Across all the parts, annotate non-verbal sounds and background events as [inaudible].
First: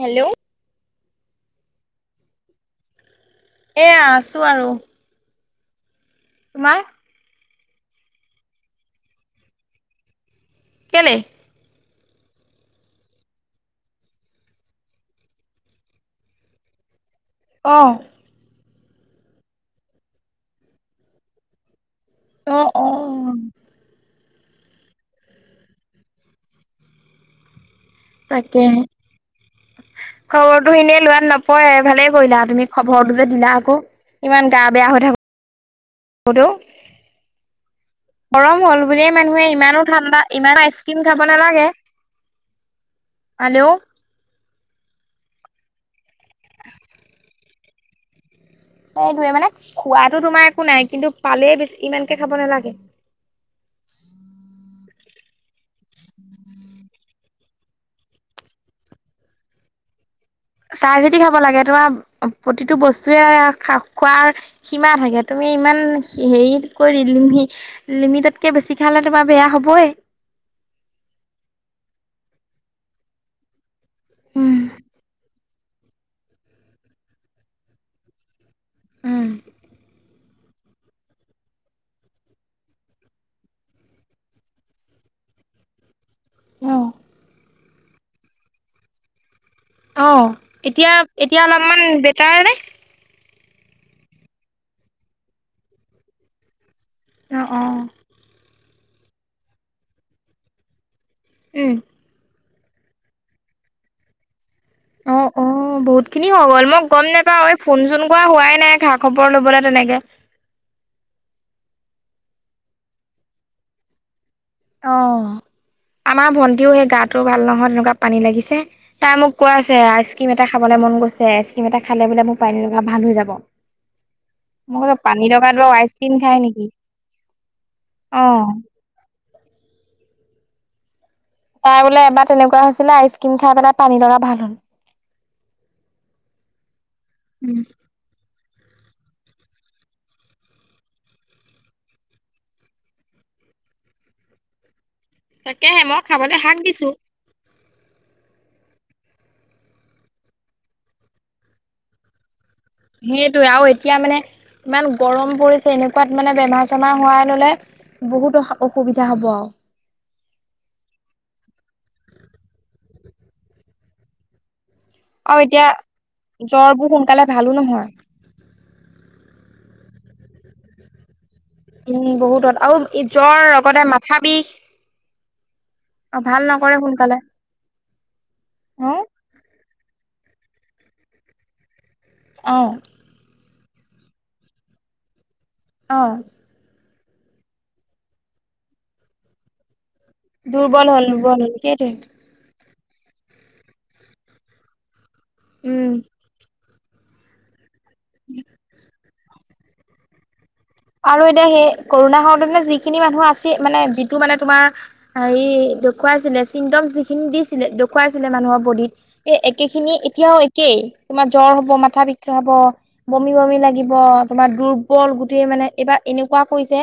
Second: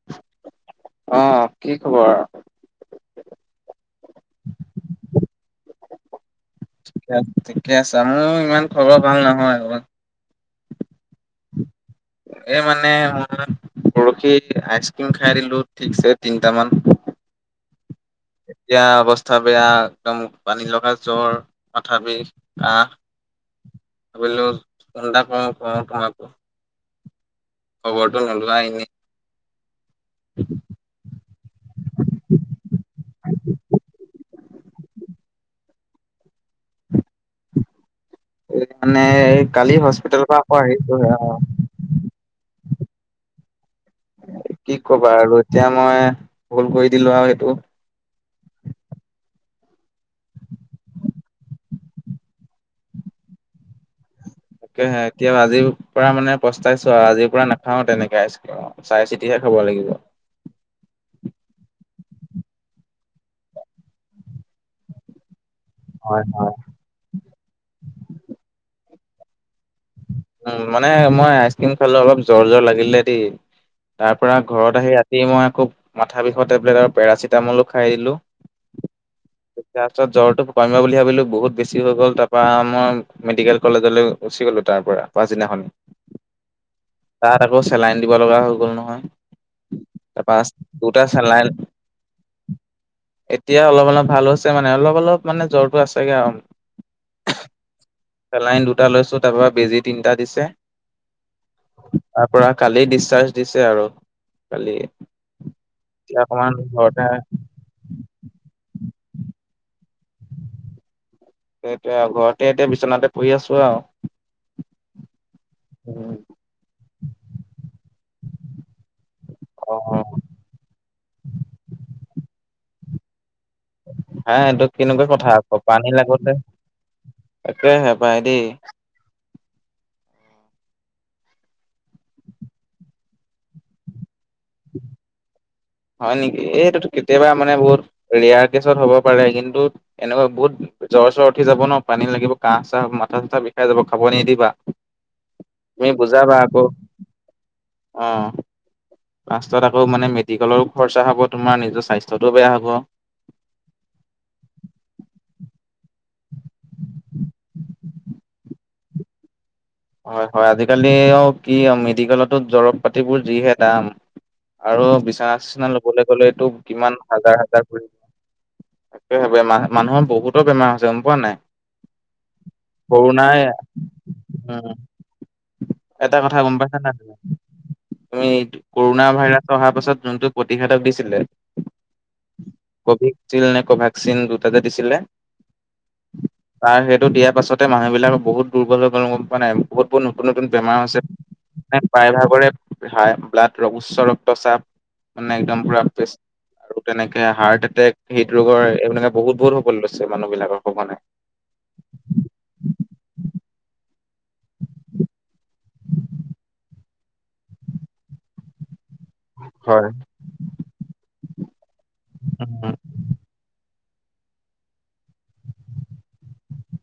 Hello. আহ কি খবৰ। এয়া আছো আৰু। তোমাৰ। ঠিকে আছা মোৰ ইমান খবৰ ভাল নহয় অকমান। কেলে এই মানে পৰহি আইচক্ৰীম খাই দিলো ঠিকছে তিনটামান। অ এতিয়া অৱস্থা বেয়া একদম পানী লগা জ্বৰ। তথাপি অ অ আহ ভাবিলো ফোন এটা কৰো কৰো তোমাকো খবৰটো নলোৱা তাকে এনেই খবৰটো এনেই লোৱাত নপৰে ভালেই কৰিলা তুমি খবৰটো যে দিলা আকৌ। ইমান গা বেয়া হৈ থাকো। হদো গৰম হ'ল মানে বুলিয়েই এই মানুহে কালি ইমানো ঠাণ্ডা হস্পিতেলৰ পৰা আকৌ ইমান আইচক্ৰীম আহিছোহে খাব অ নালাগে। [inaudible] হেল্ল' কি কবা আৰু এতিয়া মই ভুল কৰি দিলোঁ আৰু সেইটো। এই ধৰে মানে খোৱাতো তোমাৰ একো নাই কিন্তু পালে বেছি ইমানকে খাব নালাগে। [inaudible] তে এতিয়া আজিৰ পৰা মানে পস্তাইছো আৰু আজিৰ পৰা নাখাও তেনেকে চাই চিতিহে খাব লাগে। [inaudible] চাই চিতি খাব লাগে তোমাৰ প্ৰতিটো বস্তুৱে খ খোৱাৰ সীমা থাকে। তুমি ইমান হয় হয় হেৰি কৰি লিমিটতকে বেছি খালে তোমাৰ বেয়া হ'বই। উ মানে মই আইচক্ৰীম খালো অলপ জ্বৰ জৰ লাগিলে দেই। তাৰ পৰা উম ঘৰত আহি ৰাতি মই খুব মাথা বিষৰ টেবলেট আৰু পেৰাচিটামলো খাই দিলোঁ। উম তাৰপিছত জ্বৰটো। কমিব বুলি ভাবিলোঁ বহুত বেছি হৈ গ'ল তাৰপৰা আ মই মেডিকেল কলেজলৈ গুচি গ'লোঁ তাৰপৰা। পাছদিনাখন, তাত আকৌ চেলাইন দিব লগা হৈ গ'ল নহয়। অ তাৰপা এতিয়া দুটা এতিয়া চেলাইন অলপমান বেটাৰ নে। এতিয়া অলপ অলপ ভাল হৈছে মানে অলপ অলপ মানে জ্বৰটো আছেগে আৰু। অ অ চেলাইন দুটা লৈছো তাৰ পৰা বেজি তিনটা দিছে উম পৰা কালি ডিচাৰ্জ দিছে আৰু কালি। অ অ বহুত এতিয়া খিনি হৈ অকমান গ'ল মই ঘৰতে গম নাপাওঁ ঐ ফোন চোন কৰা হোৱাই নাই খা খবৰ লবলে তেনেকে। সেইটো আৰু ঘৰতে এতিয়া বিচনাতে পৰি আছো আৰু। অ উম, আমাৰ ভন্টিও সেই গাটোও ভাল নহয় তেনেকুৱা পানী লাগিছে। তাই মোক কোৱা আছে অ', আইচ ক্ৰীম এটা খাবলৈ মন গৈছে আইচ ক্ৰীম এটা খালে বোলে মোৰ পানীলগা ভাল হৈ যাব। হা এইটো মই কলো কেনেকুৱা পানীৰ লগাটোৰ আইচ ক্ৰীম খাই নেকি। তাকে সপাই অ দেই। তাৰ বোলে এবাৰ তেনেকুৱা হৈছিলে আইচ ক্ৰীম খাই পেলাই পানী লগা ভাল। হ'ল। হয় নেকি এইটো কেতিয়াবা মানে উম বহুত হেৰি এয়াৰ কেছত হ'ব পাৰে কিন্তু এনেকুৱা বহুত জ্বৰ চ্বৰ উঠি যাব ন পানী লাগিব কাহ চাহ মাথা। বিষাই যাব খাব নিদিবা তাকেহে তুমি মই খাবলৈ বুজাবা হাক আকৌ। দিছো অ পাষ্টত আকৌ মানে মেডিকেলৰো খৰচা হ'ব তোমাৰ নিজৰ স্বাস্থ্যটোও বেয়া হ। সেইটোয়ে আৰু এতিয়া মানে ইমান গৰম পৰিছে এনেকুৱাত মানে বেমাৰ চেমাৰ হোৱাই ললে বহুত অ অসুবিধা হ'ব হয় হয় আজিকালি অ কি মেডিকেলতো দৰৱ পাতিবোৰ যিহে দাম। আৰু বিচনা আৰু এতিয়া চিচনা লবলৈ গলে টো জ্বৰবোৰ কিমান সোনকালে হাজাৰ ভালো হাজাৰ কৰি নহয়। তাকে বেমা মানুহৰ বহুতো বেমাৰ হৈছে গম পোৱা নাই। উম বহুত আৰু কৰোণাই জ্বৰ লগতে মাথা বিষ। উম, এটা অ কথা ভাল গম নকৰে পাইছা না ত সোনকালে। তুমি অ কৰোণা ভাইৰাছ। অ পাছত যোনটোক প্ৰতিষেধক দিছিলে। অ ক ভোক্সিন দুটাতে দিছিলে। অ। তাৰ সেইটো দিয়াৰ পাছতে মানুহ বিলাক বহুত দুৰ্বল হৈ গল গম পোৱা নাই। বহুত নতুন নতুন বেমাৰ দুৰ্বল আছে হ'ল দুৰ্বল হ'ল সেইটোৱে প্ৰায়ভাগৰে। হাই ব্লড ৰঘুচ্চ ৰক্তচাপ মানে একদম পুৰা। উম। আৰু তেনেকে হাৰ্ট এটেক হৃদ ৰোগৰ এইবিলাকে বহুত বহুত হবলৈ লৈছে মানুহ বিলাকৰ। সঘনাই। আৰু এতিয়া সেই কৰোণা হতে যিখিনি মানুহ আছি মানে। টো মানে তোমাৰ হেৰি দেখুৱাইছিলে ছিংডম যিখিনি দিছিলে দেখুৱাইছিলে মানুহৰ বডীত। এই একে হয়। খিনি এতিয়াও একেই তোমাৰ জ্বৰ হব মাথা বিষ হব উম, বমি বমি লাগিব। তোমাৰ দুৰ্বল গোটেই মানে। এইবাৰ এনেকুৱা কৈছে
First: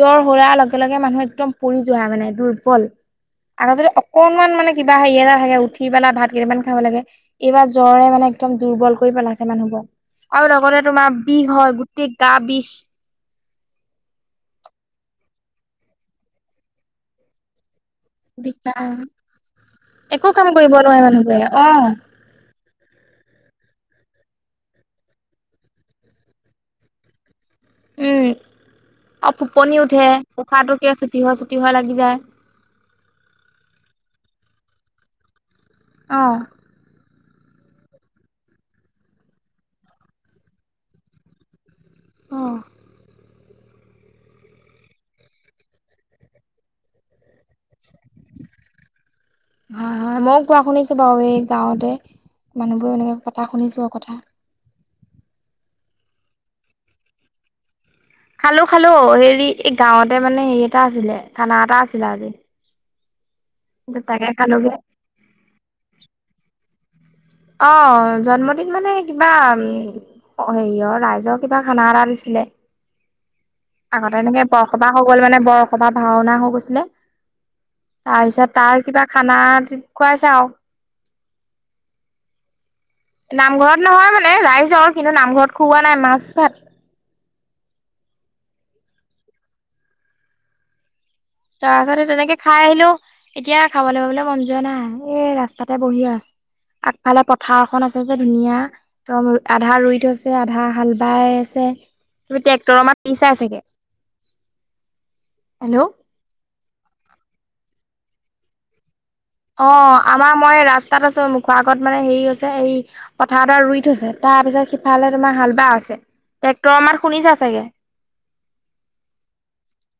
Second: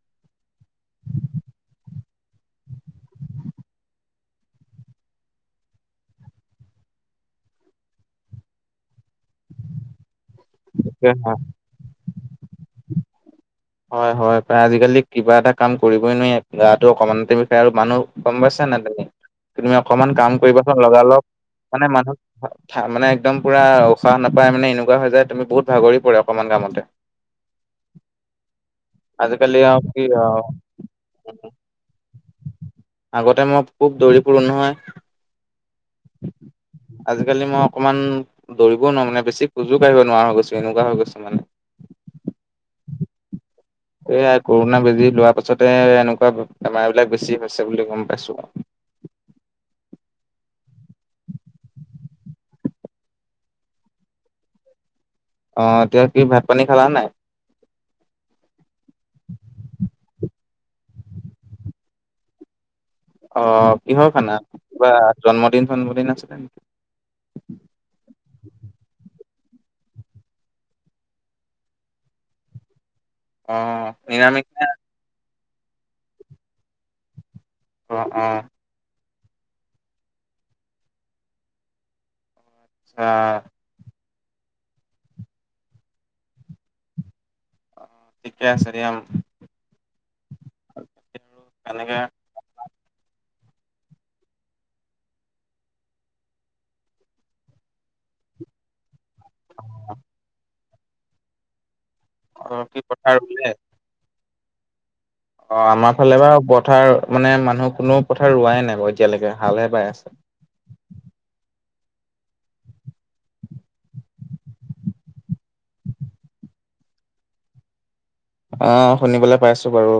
জ্বৰ সৰাৰ লগে লগে মানুহ একদম পৰি যোৱা মানে দুৰ্বল। আগতে অকনমান মানে কিবা হেৰি এটা থাকে উঠি পেলা ভাত কেইটামান খাব লাগে এইবাৰ জ্বৰে মানে। একদম দুৰ্বল কৰি পেলাইছে মানুহবোৰ আৰু লগতে তোমাৰ তাকেহে বিষ হয় গোটেই গা বিষ। হয় হয় প্ৰায় আজিকালি কিবা এটা কাম কৰিবই নোৱাৰি গাতো অকমানতে বিষায় আৰু মানুহ। গম পাইছা বিষা নাই তুমি অকমান একো কাম কৰিব কৰিবাচোন নোৱাৰে লগাল লগ মানুহবোৰে মানে অ'। মানুহ। মানে একদম পূৰা উশাহ নাপাই মানে এনেকুৱা হৈ যায় তুমি বহুত ভাগৰি পৰে অকণমান কামতে। উম, আৰু আজিকালি ফটোপনি কি উঠে আৰু উোশাহটো কিয় চুটি হৈ চুটি হৈ লাগি যায়। আগতে মই খুব দৌৰি ফুৰো নহয়। অ', আজিকালি মই অকণমান দৌৰিবও নোৱাৰো মানে বেছি খোজো কাঢ়িব নোৱাৰা হৈ গৈছো এনেকুৱা হৈ গৈছো মানে। অঁ এই কৰোণা বেজি লোৱা পাছতে এনেকুৱা বেমাৰ বিলাক বেছি হৈছে বুলি গম পাইছো। [inaudible] হয় হয় মোক কোৱা শুনিছে বু এই গাঁৱতে মানুহবোৰ এনেকে পতা শুনিছো আৰু কথা অ এয়া কি ভাত পানী খালা নাই। খালো খালো হেৰি এই গাঁৱতে মানে হেৰি এটা আছিলে কানা এটা আছিলে আজি। অ কিহৰ তাকে খানা খালোগে কিবা জন্মদিন জন্মদিন আছিলে নেকি? অ জন্মদিন মানে কিবা উ হেৰিয়ৰ ৰাইজৰ কিবা খানা এডটা দিছিলে। [inaudible] আগতে এনেকে নিৰামিষ নে বৰসবাহ হৈ গ'ল মানে বৰসবা ভাওনা হৈ গৈছিলে অ অ তাৰপিছত তাৰ কিবা খানা খুৱাইছা আচ্ছা নামঘৰত নহয় মানে ৰাইজৰ কিন্তু নামঘৰত খুওৱা নাই মাছ ভাত। শিকাই আছোঁ দিয়া। ত আচাৰে তেনেকে খাই আহিলো। এতিয়া খাবলৈ পাবলৈ মন যোৱা নাই এই ৰাস্তাতে বহি। আগফালে পথাৰখন আছে যে ধুনীয়া একদম আধা ই থ আছে আধা হাল বাই আছে। তি অ কি টেক্টৰ আমাৰ পথাৰ পিছাই ৰুলে? চাগে। অ হেল্ল' আমাৰ ফালে বাৰু পথাৰ মানে মানুহ কোনো পথাৰ ৰোৱাই নাই ব। অ আমাৰ মই ৰাস্তাত আছো মুখা। আত মানে হেৰি হৈছে এই পথাৰত ৰুই থৈছে তাৰ পিছত সিফালে তোমাৰ হাল বা আছে। ট্ৰেক্টৰ মাত শুনিছা চাগে। আহ শুনিবলৈ পাইছো বাৰু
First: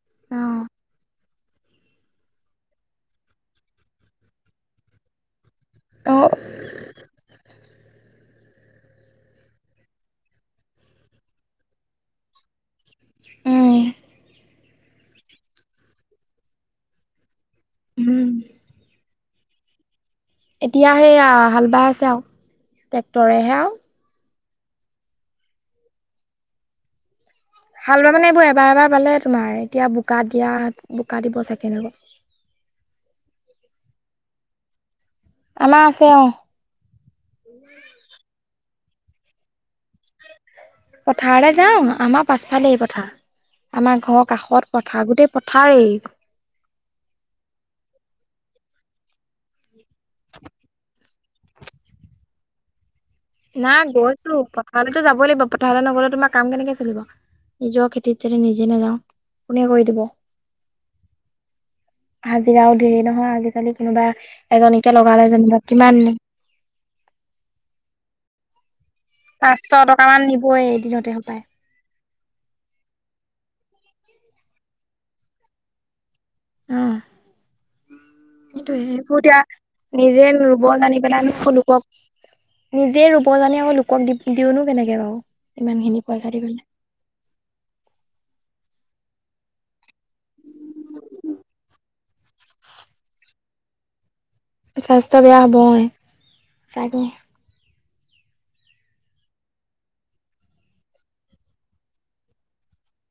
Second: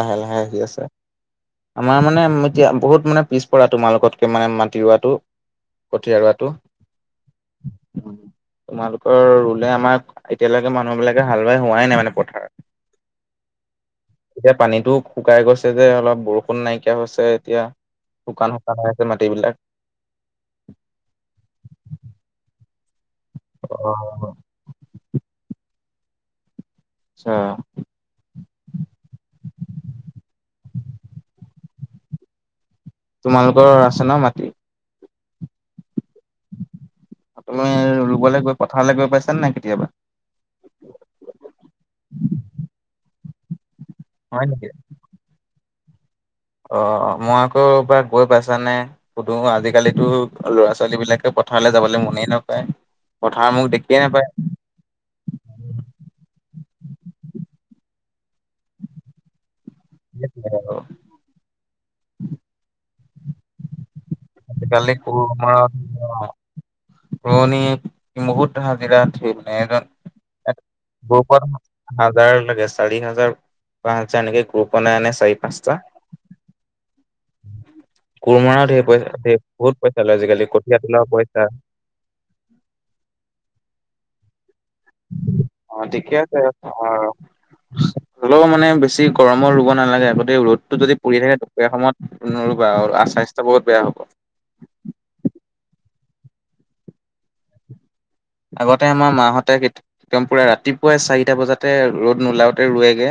লাহে লাহে অ আহি আছে। আমাৰ মানে এতিয়া বহুত মানে পিছ পৰা তোমাৰ লগতকে মানে মাতি ৰোৱাটো। অ কঠীয়াৰোৱাটো। উ তোমালোকৰ ৰুলে আমাৰ এতিয়ালৈকে মানুহ বিলাকে হাল বাই হোৱাই নাই মানে পথাৰত উম এতিয়া পানীতো শুকাই গৈছে যে অলপ বৰষুণ নাইকিয়া হৈছে এতিয়া উম শুকান শুকান হৈ আছে মাটিবিলাক এতিয়া সেইয়া হাল বাই আছে আৰু টেক্টৰেহে আও অ', আচ্ছা হাল ব মানে এইবোৰ এবাৰ এবাৰ পালে তোমাৰ এতিয়া বোকা দিয়া বোকা দিব চাকে চাগে ৰুব তোমালোকৰ আছে ন মাটি আমা আছে অ তুমি ৰুবলৈ গৈ পথাৰলৈ গৈ পাইছানে নাই কেতিয়াবা পথাৰলৈ যাওঁ আমাৰ পাছফালে এই পথাৰ আমাৰ ঘৰৰ হয় নেকি কাষত পথাৰ গোটেই পথাৰেই অ মই আকৌ বা গৈ পাইছানে সুধো আজিকালিটো ল'ৰা ছোৱালী বিলাকে পথাৰলৈ যাবলৈ মনেই নকয় নাই গৈছো পথাৰলৈতো যাবই লাগিব পথাৰলৈ নগলে তোমাৰ কাম কেনেকে চলিব নিজৰ খেতিত যদি নিজে নাযাওঁ কোনে কৰি দিব হাজিৰাও দেৰি নহয় আজিকালি কোনোবা আজিকালি এজনীকে সৰু লগালে যেনিবা সময়ত কিমান পুৰণি বহুত হাজিৰা পাঁচশ টকা মান নিবই এদিনতে সপায় হাজাৰ লাগে চাৰি হাজাৰ পাঁচ হাজাৰ এনেকে গ্ৰুপ নাই আনে চাৰি পাঁচটা অ [unintelligible] কোৰমৰাওঁ সেইটোয়ে ৰ সেইবোৰ পইচা এতিয়া বহুত পইচা লয় আজিকালি কঠিয়া তোলাও পইচা লক নিজে ৰুব জানে আকৌ লোক দি দিয়োনো অ ঠিকে আছে অ হলেও মানে বেছি গৰমৰ ৰুব নালাগে আগতে ৰ'দটো যদি পৰি থাকে দুপৰীয়া সময়তা স্বাস্থ্য বহুত বেয়া হ'ব। স্বাস্থ্য বেয়া হ'বই চাগে আগতে আমাৰ মাহঁতে একম পুৰা ৰাতিপুৱাই চাৰিটা বজাতে ৰ'দ নোলাওতে ৰোৱেগে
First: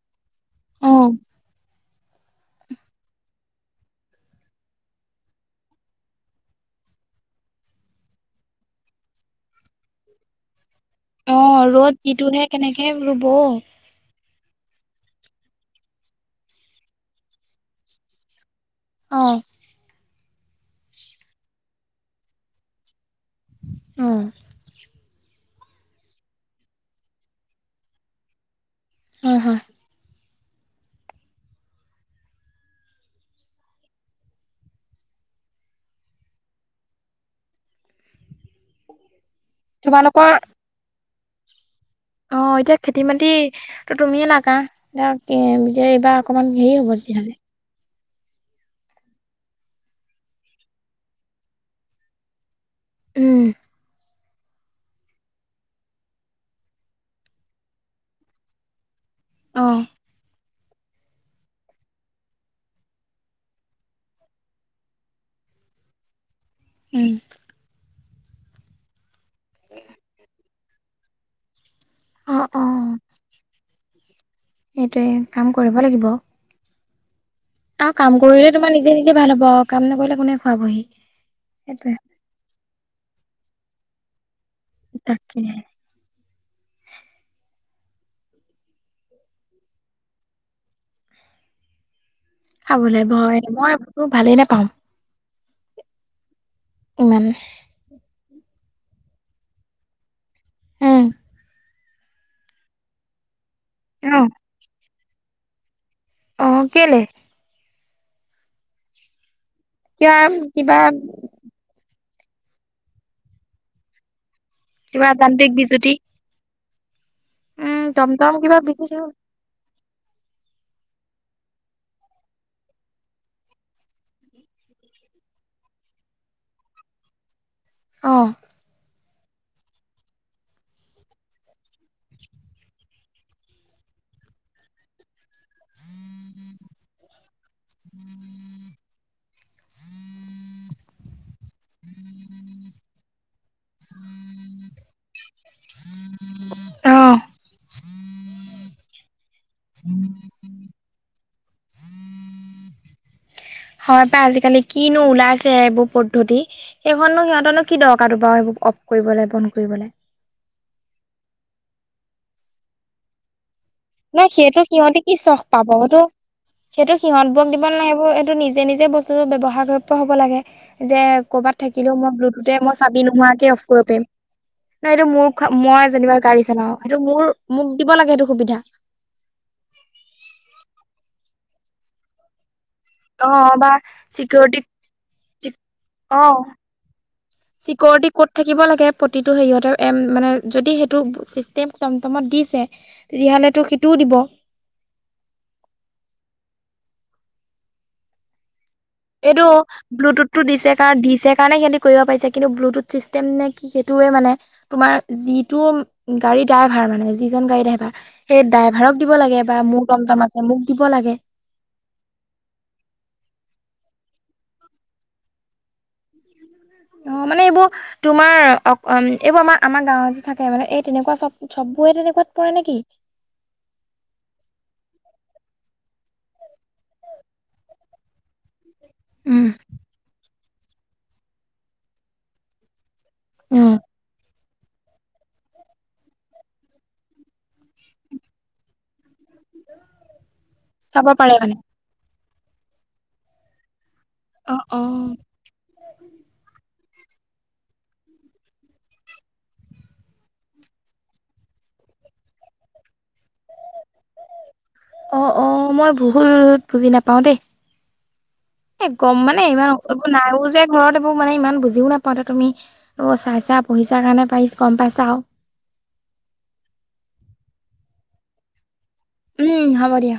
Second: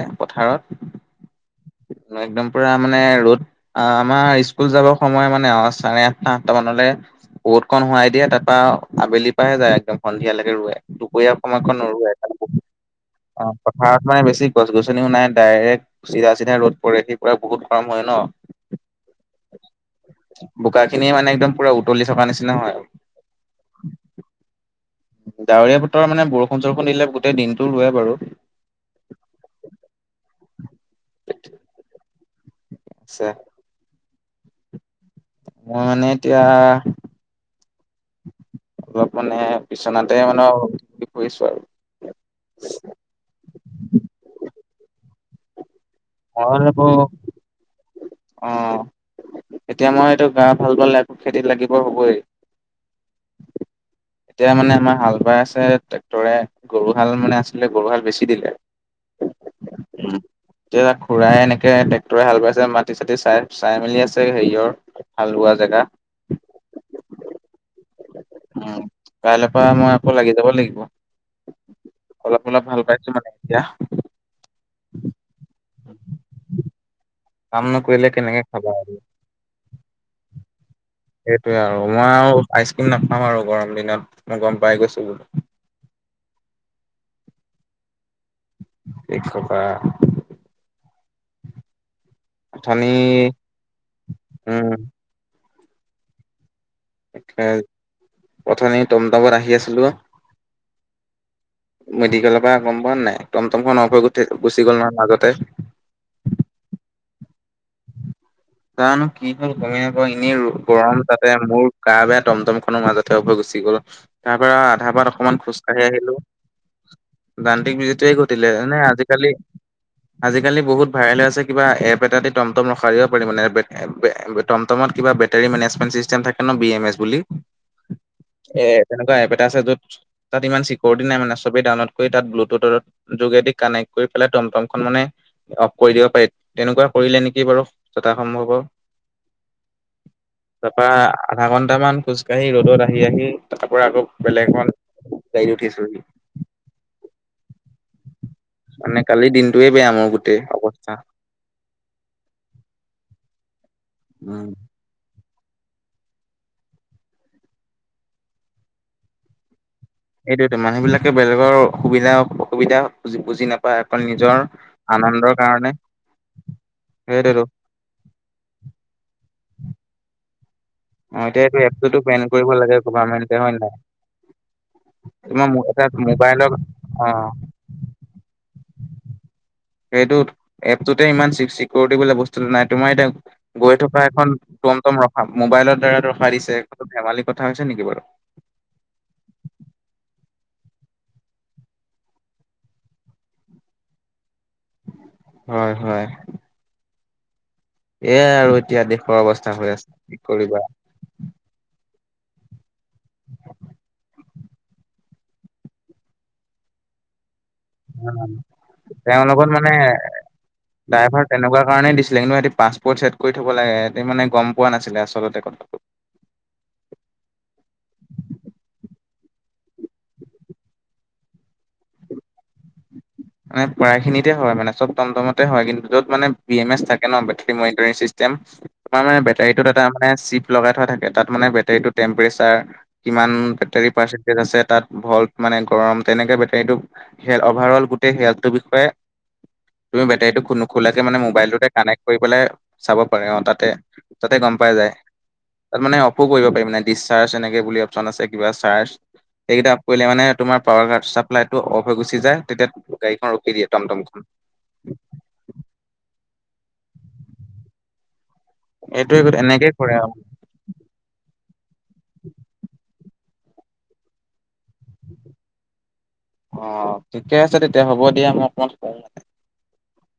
অ পথাৰত এক্দম পুৰা মানে ৰ'দ অ আমাৰ স্কুল যাবৰ সময় মানে অ চাৰে আঠটা আঠটা মানলৈ বত খন সোৱাই দিয়ে তাৰ পৰা আবেলি পা সে যায় একদম সন্ধিয়ালৈকে ৰোৱে দুপৰীয়া অ সময়কণ ৰ'দ নৰোৱে যিটোহে কেনেকে ৰুব অ পথাৰত মানে বেছি গছ গছনিও নাই ডাইৰেক্ট চিধা চিধা ৰ'দ পৰে সি পুৰা বহুত গৰম হয় ন অ বোকা খিনি মানে একদম পুৰা উতলি থকা নিচিনা হয় উম ডাৱৰীয়া বতৰ মানে বৰষুণ চৰষুণ দিলে গোটেই দিনটো ৰোৱে বাৰু হয় হয় [unintelligible] আছে ম মানে এতিয়া অলপ মানে বিচনাতে তোমালোকৰ মানে ঠিক কৰিছো আৰু অ এতিয়া খেতি বাতি তো তুমিয়ে নাকা এ তেতিয়া এইবাৰ অকমান মই হেৰি আকৌ হ'ব তেতিয়াহ'লে অ এতিয়া মই এইটো গা ভাল পালে আক খেতিত লাগিব হ'বই উম এতিয়া মানে আমাৰ হাল বাই আছে ট্ৰেক্টৰে গৰু হাল মানে আছিলে গৰু হাল বেছি দিলে অহ এতিয়া খুড়াই এনেকে ট্ৰেক্টৰে হাল বাইছে মাটি চাটি চাই চাই মেলি আছে হেৰিয়ৰ হালবোৱা জেগা [inaudible] উম উ কাইলে পা মই আকৌ লাগি যাব লাগিব অ অলপ অলপ ভাল পাইছো মানে এতিয়া- এইেইটোৱে কাম কৰিব লাগিব। আৰু নকৰিলে কাম কেনেকে কৰিলে খাবা তোমাৰ নিজে আৰু নিজে ভাল হব কাম নকৰিলে কোনে খুৱাবহি-। সেইটোৱে আৰু মই আৰু আইচ ক্ৰীম নাখাম আৰু গৰম দিনত, -। মই গম পাই গৈছো তাকে বোলো। [unintelligible] কি কবা খাব অথনি লাগিব মই একো ভালেই নোপাওঁ। উম এ অথনি টমটমত আহি আছিলো। হম মেডিকেলৰ পৰা গম পোৱা নাই টম টমখন অ', হৈঠ গুচি গ'ল ন মাজতে অ কেলে জানো কি হ'ল গমেই নাপাওঁ কিয় এনেই কিবা গৰম তাতে মোৰ গা বেয়া টমটম খনৰ মাজতে উভয় গুচি গল তাৰ পৰা আধা পাত কিবা অকনমান যান্ত্ৰিক খোজ কাঢ়ি বিজুতি। আহিলো। যান্ত্ৰিক উম, বিজটয়ে টমটম ঘটিলে কিবা এনে বিজুতি হ'ল। আজিকালি আজিকালি বহুত- ভাইৰেল হৈ আছে কিবা এপ এটা দি ৰন্ধা টমটম ৰখাই যে কৰিলে মানে টম টমত কিবা বেটেৰী মেনেজমেণ্ট চিষ্টেম থাকে ন বিএম এছ বুলি। অ'। এ কিবা এপ এটা আছে য'ত তাত ইমান চিকিৰিটি নাই মানে চবে ডাউনলোড কৰি তাত ব্লটুথৰ যোগেদি কানেক্ট কৰি পেলাই টমটম খন মানে অফ কৰি দিব পাৰি তেনেকোৱা কৰিলে নেকি বাৰু যথা সম্ভৱ- তাৰপৰা আধা ঘন্টামান খোজকাঢ়ি ৰ'দত আহি আহি। তাৰ পৰা আকৌ বেলেগ এখন গাড়ী উঠিছোহি। উম। [unintelligible] মানে কালিৰ দিনটোয়ে বেয়াামৰ গোটেই অৱস্থা। হয় পাই উম। আজিকালি কিনো ওলাইছে। এইবোৰ পদ্ধতি সেইখননো সিহঁত অলক কি দৰকাৰ তো বাৰু সেইবোৰ অফ কৰিবলৈ বন্ধ কৰিবলৈ। এইটোয়তো মানুহ বিলাকে বেলেগৰ সুবিধা অসুবিধা বুজি নাপায়। অকল নহ নিজৰ সেইহটো সিহঁতে কি আনন্দৰ চখ পাব কাৰণে এইতটো। সেইটো সিহঁত সেইটোৱেতো বক দিব নালাগিব এইেইটো নিজে নিজে বস্তুটো ব্যৱহাৰ কৰিব হ'ব লাগে-। যে অ' এতিয়া এইটো ক'ৰবাত থাকিলেও এপটোতো মই বেন কৰিব ব্লুটুথে লাগে মই চাবি গভাৰমেন্টে নোহোৱাকে হয় অফ নাই? কৰি পাৰিম। নহ এইটো তোমাৰ মোৰ এটা মই যেনিবা গাড়ী মোবাইলৰ চলাও সটো মোৰ অ' মোক দিব লাগে সটো সুবিধা-। সেইটোত এপটোতে ইমান চিকিউৰিটি বুলিো বস্তুটো নাই। তোমাৰ এতিয়া অ', বা গৈ থকা এখন চিকিউৰিটি টমটম ৰখা মোবাইলৰ দ্বাৰা অ', ৰখা দিছেো ধেমালি কথা হৈছে ন। চিকিউৰিটি ক'ত থাকিব লাগে প্ৰতিটো সেৰিহঁতে মানে-। যদি সেইটো চিষ্টেম টমটমত দিছে তেতিয়াহলেটো সেইটোও দিব। হয় হয়। এ আৰু। এতিয়া দেশৰ এইটো অৱস্থা হৈ আছে কি ব্লুটুথটো কৰিবা। দিছে কাৰ দিছে কাৰণে সিহতি কৰিব পাৰিছো। কিন্তু ব্লুটুথ চিষ্টেম নে কি সেইটোয়ে মানে। তোমাৰ যিটো গাড়ী ড্ৰাইভাৰ মানে যি-। গাড়ী ড্ৰাইভাৰ সেই ড্ৰাইভাৰক দিব তেওঁৰ লাগে লগত বা মানে মোৰ দমটম আছে মোক দিব লাগে। পাছপৰ্ চছেট কৰি থব লাগে মানে গম পোৱা নাছিলে আচলতে কথাটো। অ মানে এইবোৰ তোমাৰ অ এইবোৰ আমাৰ আমাৰ গাঁৱত যে থাকে মানে এই তেনেকুৱা চব চব। বয়ে তেনেকুৱাত পৰে নেকি। মানে পখিনিতে হয় মানে চতটমটমতে হয়। কিন্তু য'ত মানে বি এম এছ থাকে ন বেটী মনিটাৰিং চিষ্টেম। তাৰ মে উম। বেটীত এটা মে চিপ লগাই থোৱা থাকে তাত মানে বেটাৰী টেম্পচাৰ। কিমান উম, বেটাৰী পাইছে। তাত ভল্ট মানে গৰম তেনেকে বেটৰী অভাৰল গোটেই হেলৰ বিষয়ে-। তুমি বেটাৰীটো নোখোলাকে চাব মানে পাৰে মোবাইলটোতে কানেক্ট কৰি পেলাই চাব পাৰ অ তাতে তাতে গম অ', পোৱা যায় অ'। তাত মানে অফো কৰিব পাৰিম ন ডিচচাৰ্জ এনেকৈ বুলি অপশ্যন আছে কিবা চাৰ্জ সেইকেইটাফ কৰিলে মানে তোমাৰ পাৱাৰ চাপ্লাই টো অফ হৈ গুচি যায় তেতিয়া গাড়ীখন ৰখি দিয়ে টমটমখন অ অ মই ভহুত বুজি নাপাও দেই এ গম এইটোৱে মানে এনেকে ইমান কৰে এইবোৰ আৰু নাইও যে ঘৰত এইবোৰ মানে ইমান বুজিও নাপাওঁ তুমি চাইছা পঢ়িছা কাৰণে পাই ৰিছা।। অ ঠিকে আছে তেতিয়া হ'ব দিয়া মই অকমান। উম হব দিয়া।